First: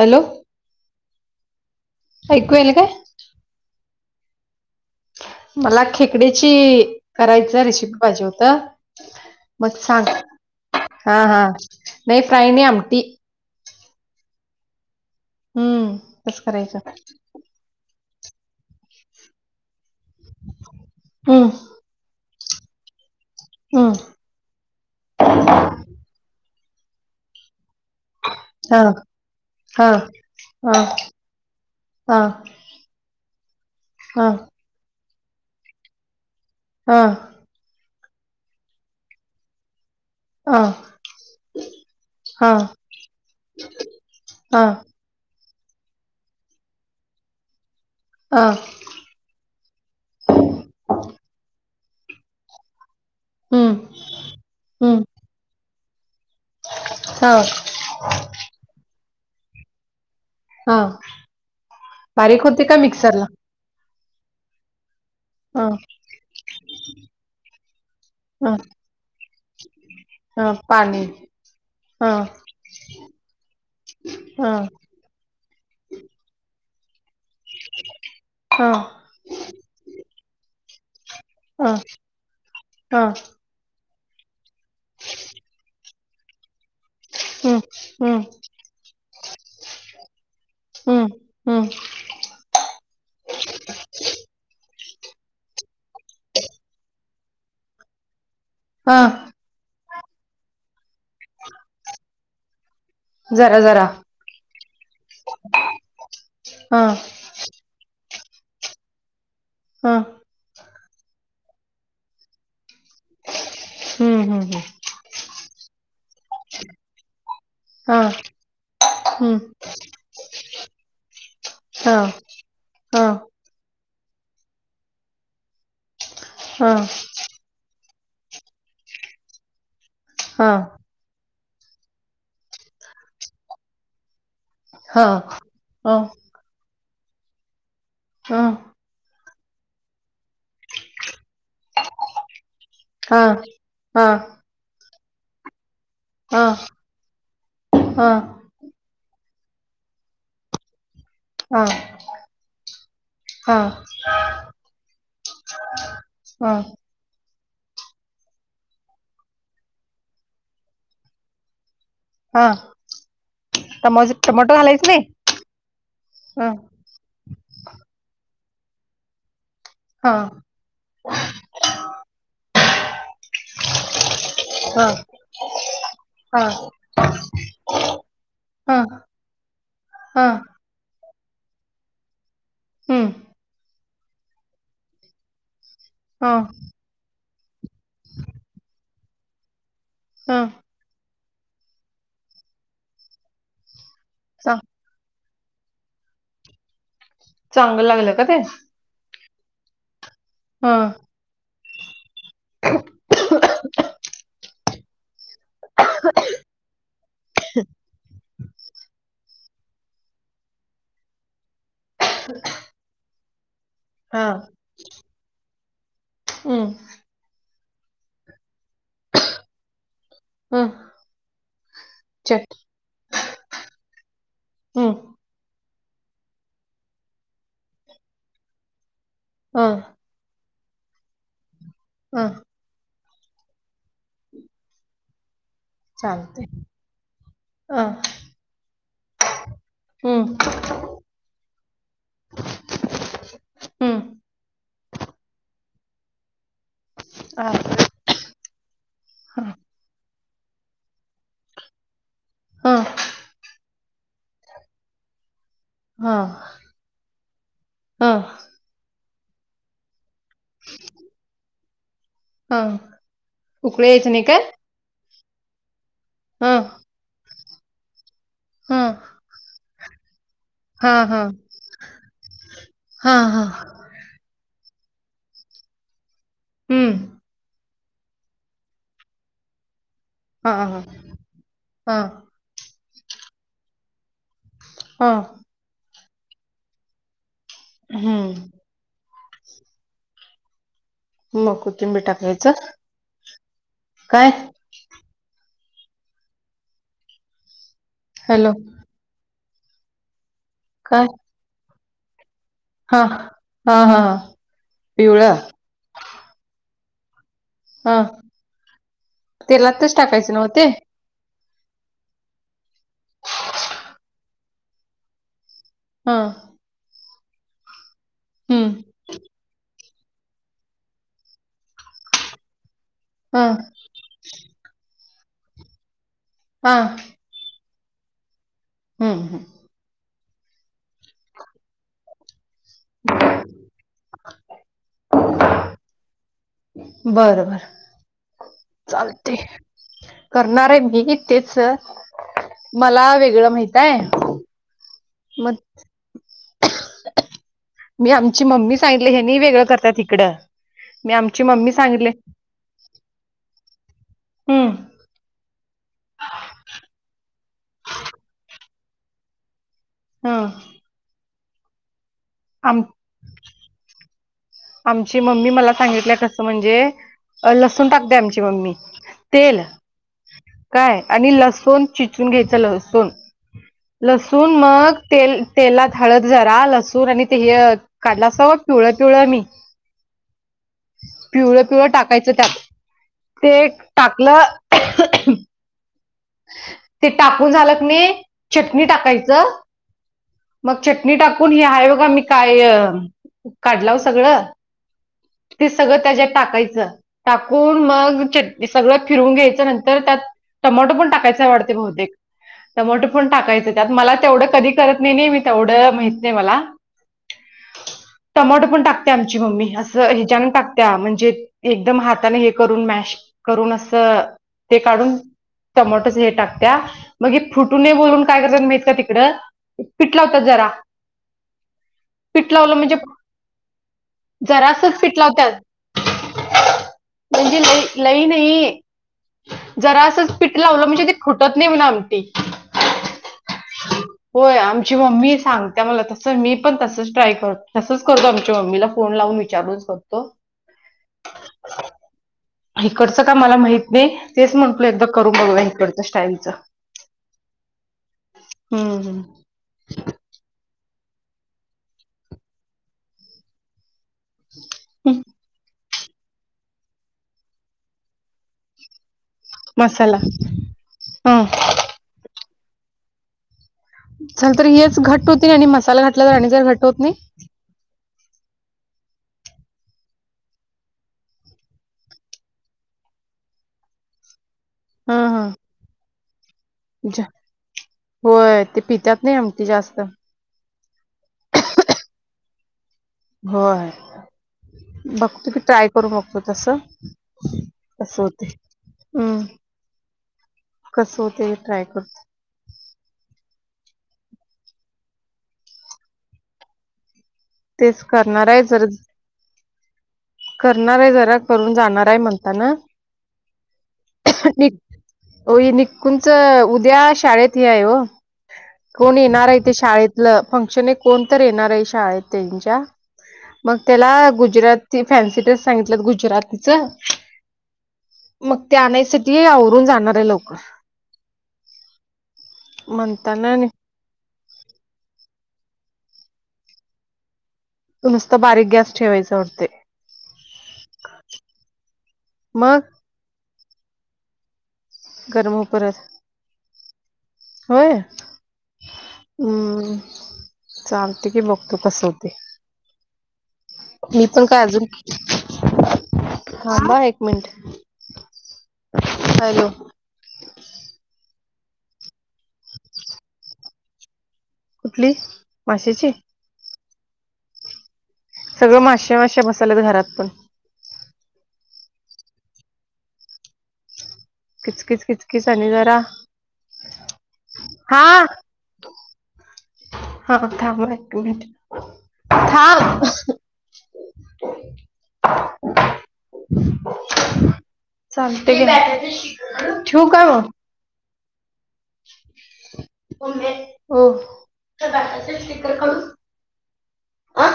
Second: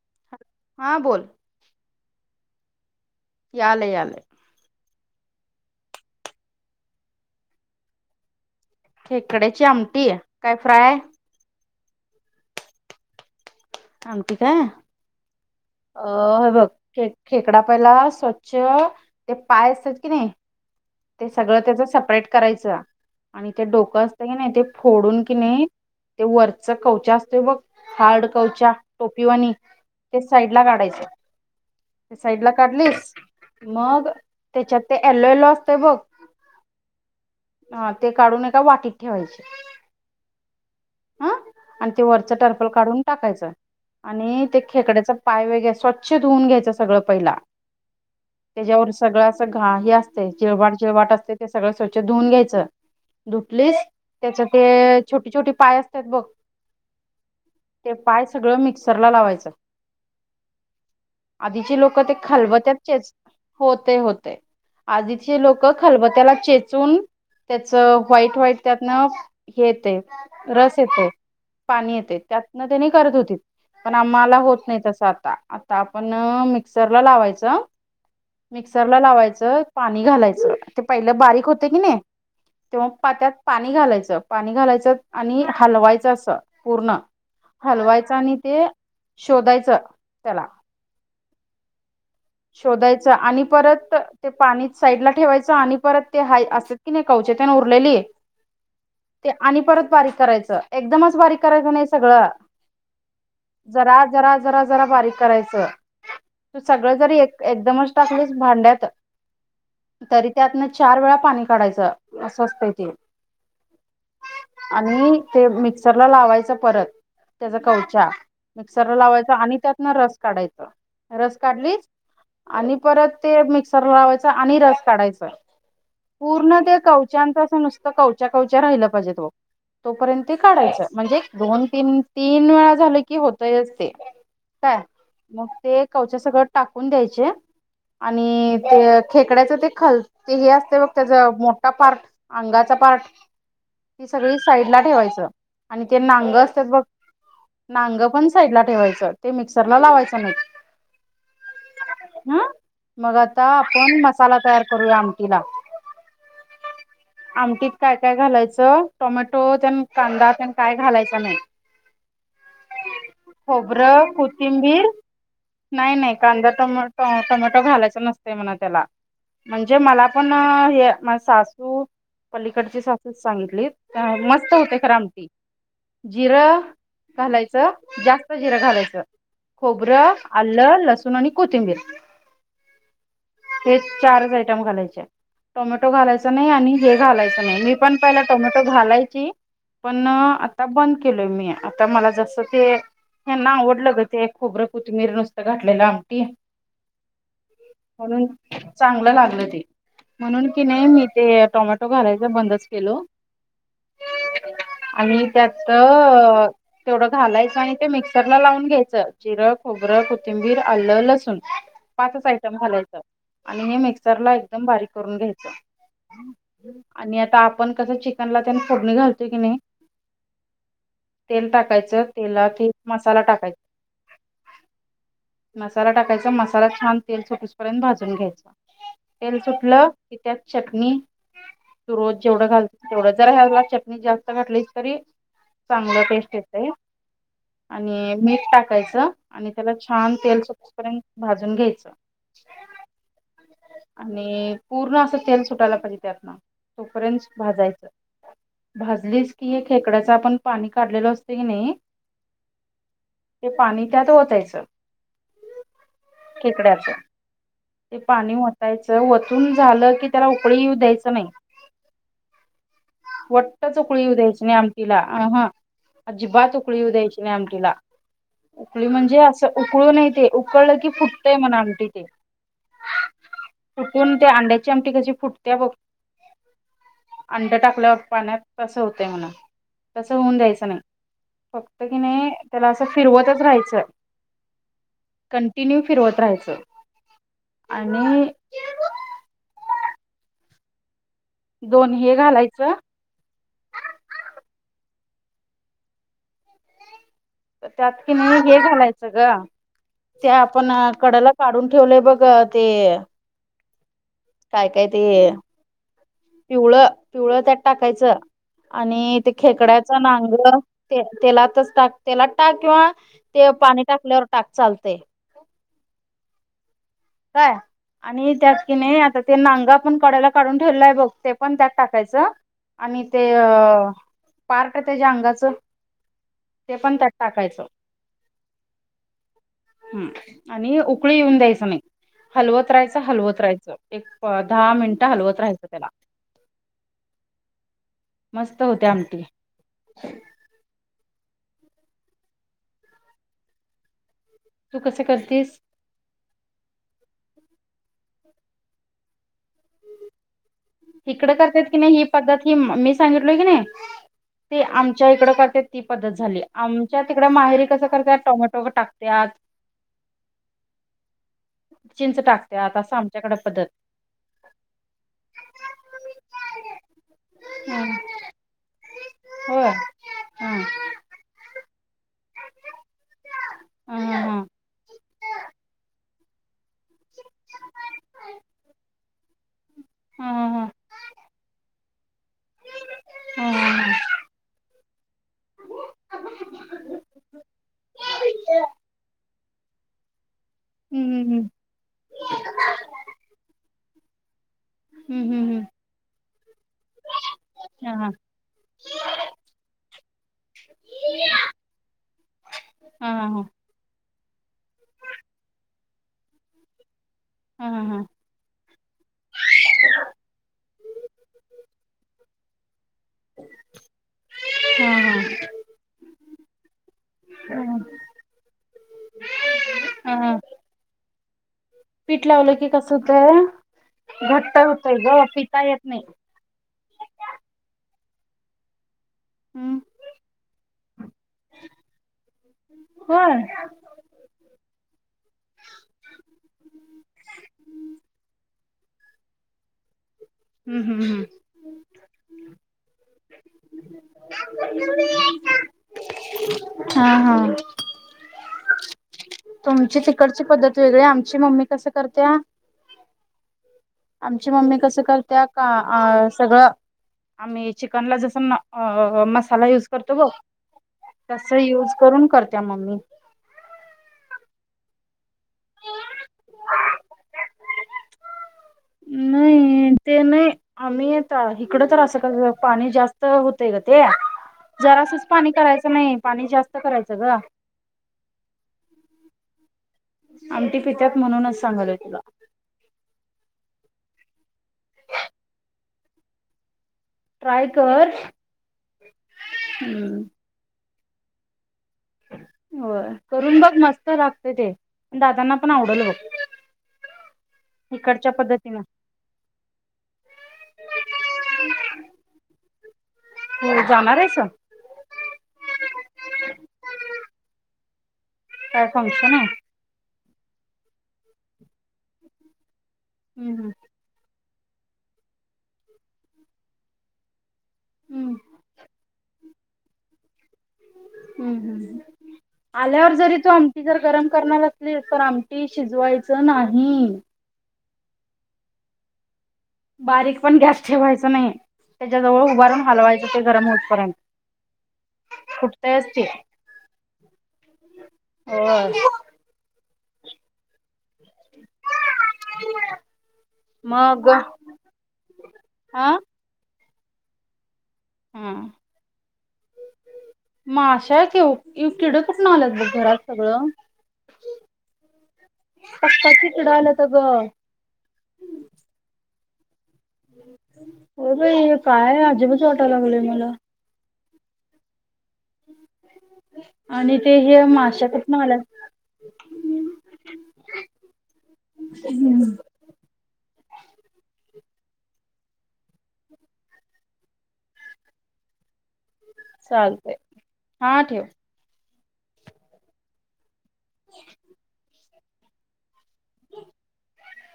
Hello हा बोल ऐकू यायलय काय? यालय यालय मला खेकडयाची करायचा रेसिपी पाहिजे होता. खेकड्याची मग सांग आमटी काय फ्राय हा हा नाय प्राई नाय आमटी आमटी काय हम्म अ तस हे बघ करायचं खे खेकडा पहिला स्वछ चं ते पाय असतात की नाय ते हम्म सगळं त्याच सपरेट करायचं. आणि ते हम्म डोकं असतं की नाय ते फोडून की नाय ते वरचं कवचा असतोय बघ कवच्या हा टोपिवानी हा ते साईड ला हा हा काढायच हा साईड ला काढलीस मग हा त्याच्यात ते एलो येलो असतय बघ हा हा ते काढून एका वाटीत ठेवायचे. हा आणि ते वरच हा टर्फल काढून घायचा आणि ते हा खेकड्याच पाय वग स्वच्छ धुऊून घ्यायचं सगळं पहिला हा त्याज्यावर सगळं अस घा हे असतय चिळवाट चिळवाट असतय ते सगळ स्वच्छ च्छ धुवून घ्यायच धुतलीस हम्म त्याच्या ते हम्म छोटी छोटी पाय असत्यात बघ हा ते पाय सगळं मिक्सरला लावायचं. हा. आधीचे लोक ते बारीक होते खलबत्यात का चेच मिक्सरला होतय होतय. आधीचे हा लोक खलबत्याला चेचून त्याचं चं व्हाईट हा व्हाईट त्यातन हे येतय हा रस पाणी येतय पाणी हा येतय. त्यातन त्यांनी करत होती पण आ मला हा होत नाही तसं आता आता आपण मिकं मिक्सर ला लावायचं. हा मिक्सरला लावायचं पाणी घालायचं. ते पहिलं बारीक होतय हा की नाय तेव्हा हा पा त्यात पाणी घालायचं. पाणी घालायचं आणि हलवायचं असं पूर्ण हम्म हलवायचं हम्म आणि ते शोधायचं त्याला हम्म हम्म शोधायच आणि परत ते पाणी साईड ला ठेवायचं आणि परत ते हाय असतात की नाय कवचे तेन उरलेली हा आणि परत बारीक करायचं. एकदमच बारीक करायचं नाही सगळं. जरा जरा जरा जरा बारीक करायच. तू हा सग [unintelligible] तू जरी एकदमच टाकलं भांड्यात हा तरी त्यातनं चार वेळा पाणी काढायंच अस असतंय. हम्म हम्म हम्म आणि ते मिक्सरला लावायचं परत त्याचा हा कवचा मिक्सरला लावायच हम्म आणि त्यातन रस काढायच, रस काढली हा आणि हा परत ते मिक्सर लावायच आणि रस काढायचाय. पूर्ण हा ते कवच्याच असं नुसतं कवच्या कवच्या राहिलं पाहिजेत ओ. तोपर्यंत हा काढायचं म्हणजे, दोन तीन तीन वेळा झालं की, होतयच ते. काय हा मग ते हा कवचे टाकून द्यायचे, हा हा आणि ते अ खेकड्याच ते खलते असते बघ त्याचा मोठा पार्ट अंगाचा पार्ट हा हा ही हा सगळी साईड ला ठेवायचं. आणि ते नांग असतात बघ, नांग पण साईडला ठेवायचं. ते मिक्सर ला लावायचं नाही. हा. हं मग आता हा आपण मसाला तयार करूया आमटीला. हा. आमटीत काय काय घालायचं? टोमॅटो त्यान कांदा त्या काय घालायचा नाही. हा टमो खोबरं, टमॅटो कोथिंबीर. घालायच नाही नाही. नाही. ह कांदा टोमॅटो टोमॅटो घालायच नसते म्हणा त्याला. म्हणजे मला हा पण हे माही सासू पली कडची सासू सांगितली मस्त होते हा खर आमटी. हा जिरं घालायचं. जास्त जिरं हा घालायचं. खोबरं हा अल्ल, सूण आणि कोथिंबीर हम्म हे चारच आयटम घालायचे. टोमॅटो हा घालायचं नाही हे घालायचं नाही पण पहिलं टोमॅटो घालायची, पण हा आता बंद केल मी आता मला जस ते यांना आवडलं ते चां खोबर नुसत घातलेलं आमटी, चांगलं लागलं का म्हणून ते चांगलं लागलं. म्हणून की हा नाही, मी ते टोमॅटो घालायच बंदच केल. आणि त्यात तेवढं घालायचं. आणि ते मिक्सरला लावून घ्यायचं, जिर खोबरं, कोथिंबीर, आलं, लसूण पाचच आयटम घालायचं. आणि हे मिक्सर हा ला एकदम बारीक करून घ्यायच. हम्म आणि आता आपण कसं चिकनला त्या फोडणी घालतोय की नाही. हम्म तेल टाकायचं चट तेलात मसाला टाकायचा. हम्म. मसाला टाकायचा. मसाला छान तेल सुटीसपर्यंत भाजून घ्यायचं. तेल ह सुटलं की त्यात चटणी तू रोज ह जेवढा घालती तेवढं जर ह्याला चटणी जास्त घातली तरी चांगलं टेस्ट चालते येतय. ह आणि मीठ टाकायचं. आणि त्याला छान हम्म तेल सुटेपर्यंत, भाजून घ्यायचं. हम्म आणि पूर्ण असं तेल सुटायला पाहिजे, त्यात न. तोपर्यंत भाजायच, भाजलीस की ह हे खेकड्याच आपण पाणी काढलेल असत की नाही. हा ते पाणी त्यात ओतायचं. हा खेकड्याच. ते हा पाणी वतायचं, वतून झालं की, त्याला उकळी येऊ द्यायचं नाही. हा वट्ट च उकळे उकळी यायचे येऊ काय द्यायची नाही आमटीला अ ह हा अजिबात उकळी येऊ द्यायची नाही आमटीला हा उकळी म्हणजे असं उकळूूनय ते उकळलं की हा हा फुटतंय मन आमटी ते. हा हा फुटून त्या अंड्याची आमटी कशी फुटतेय बघ हम्म अंड टाकल्यावर पाण्यात, तसं होतंय म्हणा तसं होऊन हा द्यायचं हा नाही, फक्त की हा नाही त्याला असं फिरवतच राहायचं. हा कंटिन्यू फिरवत राहायचं आणि हूं! मग दोन कोथिंबीर हे टाकायचं घालायचं काय? त्यात की नाही हॅलो हे घालायचं ग ते आपण काय कडला काढून ठेवलंय बघ अ ते हा हा, हा, हा! काय, काय ते पिवळं पिवळ, पिवळ, त्यात हा टाकायचं आणि ते खेकड्याच तेलातच नांग टाकायचं नव्ह ते तेलात तस टाक त्याला टाक किंवा ते पाणी टाकल्यावर टाक चालतय हा! काय आणि त्यात हम्म की नाही आता ते नांगा आपण कड्याला काढून ठेवलल्या बघ ते पण त्यात टाकायचं. आणि ते हा अ पार्ट त्याच्या अंगाचं ते पण त्यात टाकायचं हूं हूं! हम्म आणि उकळी येऊन द्यायच नाही हलवत राहायचं, हलवत राहायचं, एक दहा मिनिटं हलवत राहायचं त्याला बरबर मस्त होते आमटी चालते करणार आहे. तेच मला वेगळं माहिताय तू कसं करतीस मी आमची मम्मी सांगितली ह्यांनी वेगळं करतात इकडं मी हीकड आमची करतात मम्मी की नाही ही सांगितले पद्धत, ही मं मी सांगितलोय की नाही? ते हम्म आमच्या इकड करतेत ती पद्धत झाली, आमच्या तिकड माहेरी कसं करत्यात टोमॅटो टाकत्यात. हा! चिंच टाकत्यात असं आमच्याकडें पद्धत आमची मम्मी मला सांगितलं, कसं म्हणजे अ लसूण पद्धत टाकते आमची मम्मी, तेल होय हा काय आणि लसूण चि सून घ्यायचा हा हा लसुण मग तेल तेलात हळद जरा लसूण, आणि ते हे काढला असबग पिवळ पिव हा हा हा हा पिवळ पिवळ टाक टाकायच त्यात हा ते हा हा टाकलं ते टाकून झालं क नही चटणी टाकायचं मग चटणी हम्म हम्म टाकून हि आहे बघा मी काय काढला सगळं हूं हूं! ते सगळं त्याच्यात टाकायचं, टाकून हा हा मग चट सगळं फिरून घ्यायचं नंतर त्यात टमाटो पण टाकायचाय वाडते बहुतेक टमाटो हा पण हा टाकायच त्यात मला तेवढं कधी करत नही नही मी तेवढं माहित नाही मला हा, हा, हा! टमाटो पण टाकते आमची मम्मी, असं हीच्यानून टाकत्या म्हणजे एकदम हाताने हे करुन मॅश करून अस ते हा काढून टमाटोच हे टाकत्या, मग हे हा फुटू हा नही बोलून काय करत्यात माहिती का तिकडं हा पिटलावता हा. जरा पीठ लावलं की कसं होत घट्ट होतोय जरासच पीठ ग लावतात पिता येत नाही म्हणजे लई लई नाही हम्म जरा असं वलं म्हणजे ते खुटत नाही म्हणा आमी होय होय आमची मम्मी सांगते मला तस मी पण तसच ट्राय करतो तसच करतो आमच्या मीला फोन लावून विचारूच कर हम्म हम्म हम्म इकडचं का मला माहित नाही तेच म्हटल एकदा करून बघ इकडच हा हा स्टाईलचम्् तुमची तिकडची पद्धत वेगळी आमची मम्मी कस करते आमची मम्मी कसं करते का अ सगळं आम्ही चिकनला जस म म य मसाला करतो तस हम्म य करून करत म चल तर हेच घट होती आणि मसाला घटला तर आणि जर घट होत नाही नाही ते नाही आम्ही येत इकडं तर असं का पाणी जास्त होतय का ते जरासच हं पाणी हं. करायचं नाही पाणी जास्त करायचं ज- ग होय ते पितात नाही आमटी जास्त आमटी पितात म्हणूनच सांगल तुला होय बघत की ट्राय करू बघतो तस ट्राय कर कस होते हम् कस होते ट्राय करतो हो करून बघ मस्त लागते ते पण दादांना पण आवडल बघ तेच इकडच्या करणार आहे पद्धतीनं जर करणार आहे जरा करून जाणार आहे म्हणताना मला जाणारेस तुमचं उद्या शाळेत हे आहे हो काय कोण फंक्शन येणार आहे ते शाळेत फंक्शन कोण तर येणार आहे शाळेत त्यांच्या हम्म मग त्याला गुजराती फॅन्सी ड्रेस सांगितलंत गुजरातीच हम्म मग ते आणायसाठी आवरून जाणार आहे लोक हम्म हम् आल्यावर जरी तू म्हणताना आमटी जर गरम करणार असली तर आम शिजवायचं नाही नुसत बारीक गॅस ठेवायचंत बारीक पण गॅस ठेवायच नाही त्याच्या जवळ उभारून मग हलवायचं ते गरम होतपर्यंत गरम हो परत कुठतचतील होय हम्म चालते की बघतो कस होते मी मग पण काय अजून हा हां ब एक मिनिट हा हलो मगशाच येऊ तिड कुठून आलंत बघ घरात सगळं कुठली माशेची सबळ सगळे माातशे माातसे मसाले घरात पण हो भाई काय अजिबच वाटायला लागलय मला कच कच कच कीिसानी जरा आणि ते हे हा माशा कुठनं आल्यात हा थांब एक मिनट थांब चालते का शू चालतंय कर हा ठेव. े हो शिकर करू अं